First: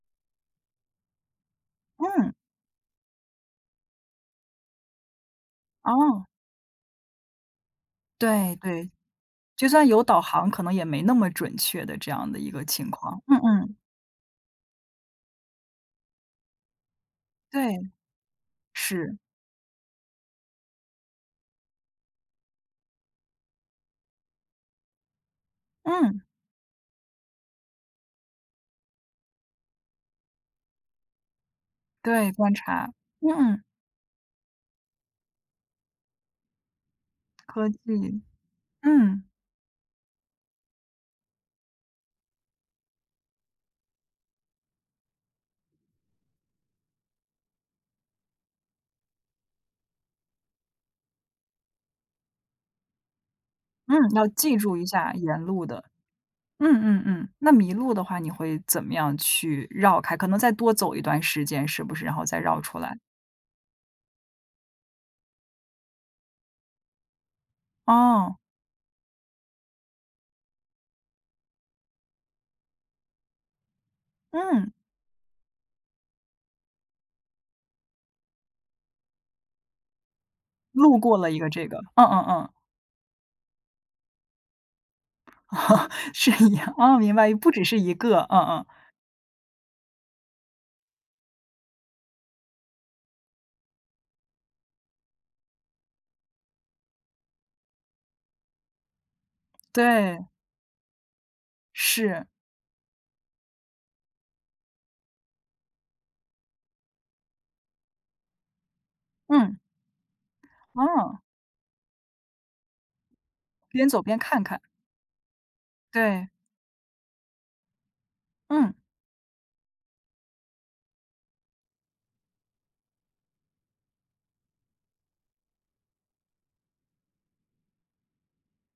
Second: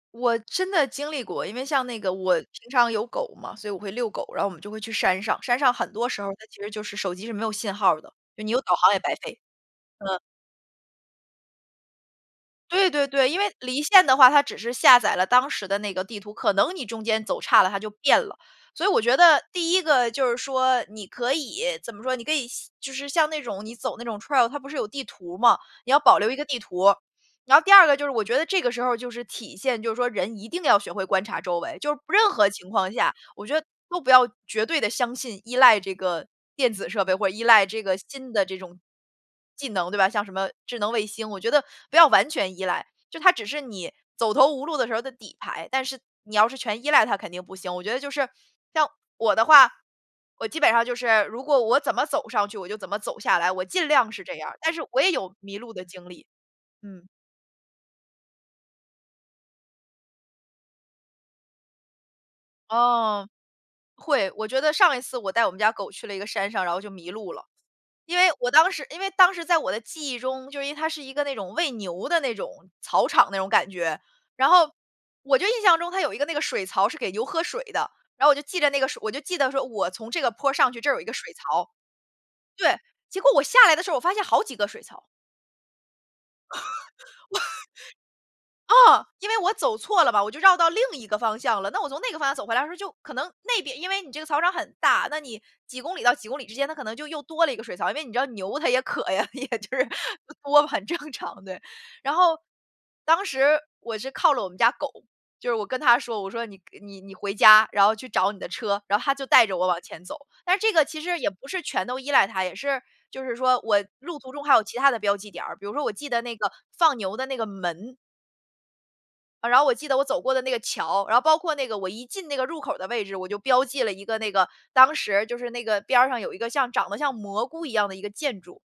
我真的经历过，因为像那个嗯。我平常有狗嘛，所以我会遛狗。然后我们就会去山上，山上很多时哦。候儿它其实就是手机是没有信号儿的，你对有导对。航也白费。就算有嗯。导航可能也没那么准确的这样的一个对情对况。对，因嗯为嗯。离线的话它只是下载了当时的那个地图，可能你中间走差了它就对。变了。所以我是。觉得第1个就是说你可以怎么说你可以就是像那种你走那种 trail 它不是有地图嘛，你要保嗯。留一个地图儿。然后第2个就是我觉得这个时候儿就是体现就是说人一定要学会观察周围，就是任对，何观情况察。下，我觉嗯。得都不要绝对地相信、依赖这个电子设备，或者依赖科技，这个新的这种嗯。技能对吧，像什么智能卫星，我觉得不要完全依赖，就它只是你走投无路的时候儿的底牌。但是你要是全依赖它肯定不行，我觉得就是，像我的话，我基本上就是如果我怎么走上去我就怎么走下来，我尽嗯，量是要这样记儿，但住是一我也下有沿迷路路的的。经历。嗯嗯嗯。嗯，那迷路的话，你会怎么样去绕开？可能再多走一段时间是不是，然后再绕出来。哦。会，我觉得上一次我带我们家狗去了一个山上然后就迷路了。因为哦。我当时因为当时在我的记忆中，就因为它是一个喂牛的那种草场那种感觉，然后，嗯。我就印象中它有一个那个水槽是给牛喝水的，然后我就记着那个水我就记得说我从这个坡上去这儿路有一个过了水一个这槽，个，嗯嗯嗯。对，结果我下来的时候我发现好几个水槽。是一样哦，明白，不只是一个，嗯 嗯。嗯，因为我走错了嘛，我就绕到另一个方向了。那我从那个方向走回来的时候就可能那边因为你这个草场很大，那你几公里到几公里之间它可能就又多了一个水槽。因为你知道牛它也渴呀，也就是对。多不很正常，对。然是。后当时我是靠了我们家狗，就是我跟它说，我说：“你你你回家，然后去找你的车。”然后它就带着嗯。我往前走。但是这个其实哦。也不是全都依赖它，也是就是说我边走路边途中看还看。有其它的标记点儿，比如说我记得对。那个放牛的那个门。嗯。然后我记得我走过的那个桥，然后包括那个我一进那个入口儿的位置，我就标记了一个那个当时就是那个边儿上有一个像长得像蘑菇一样的一个建筑。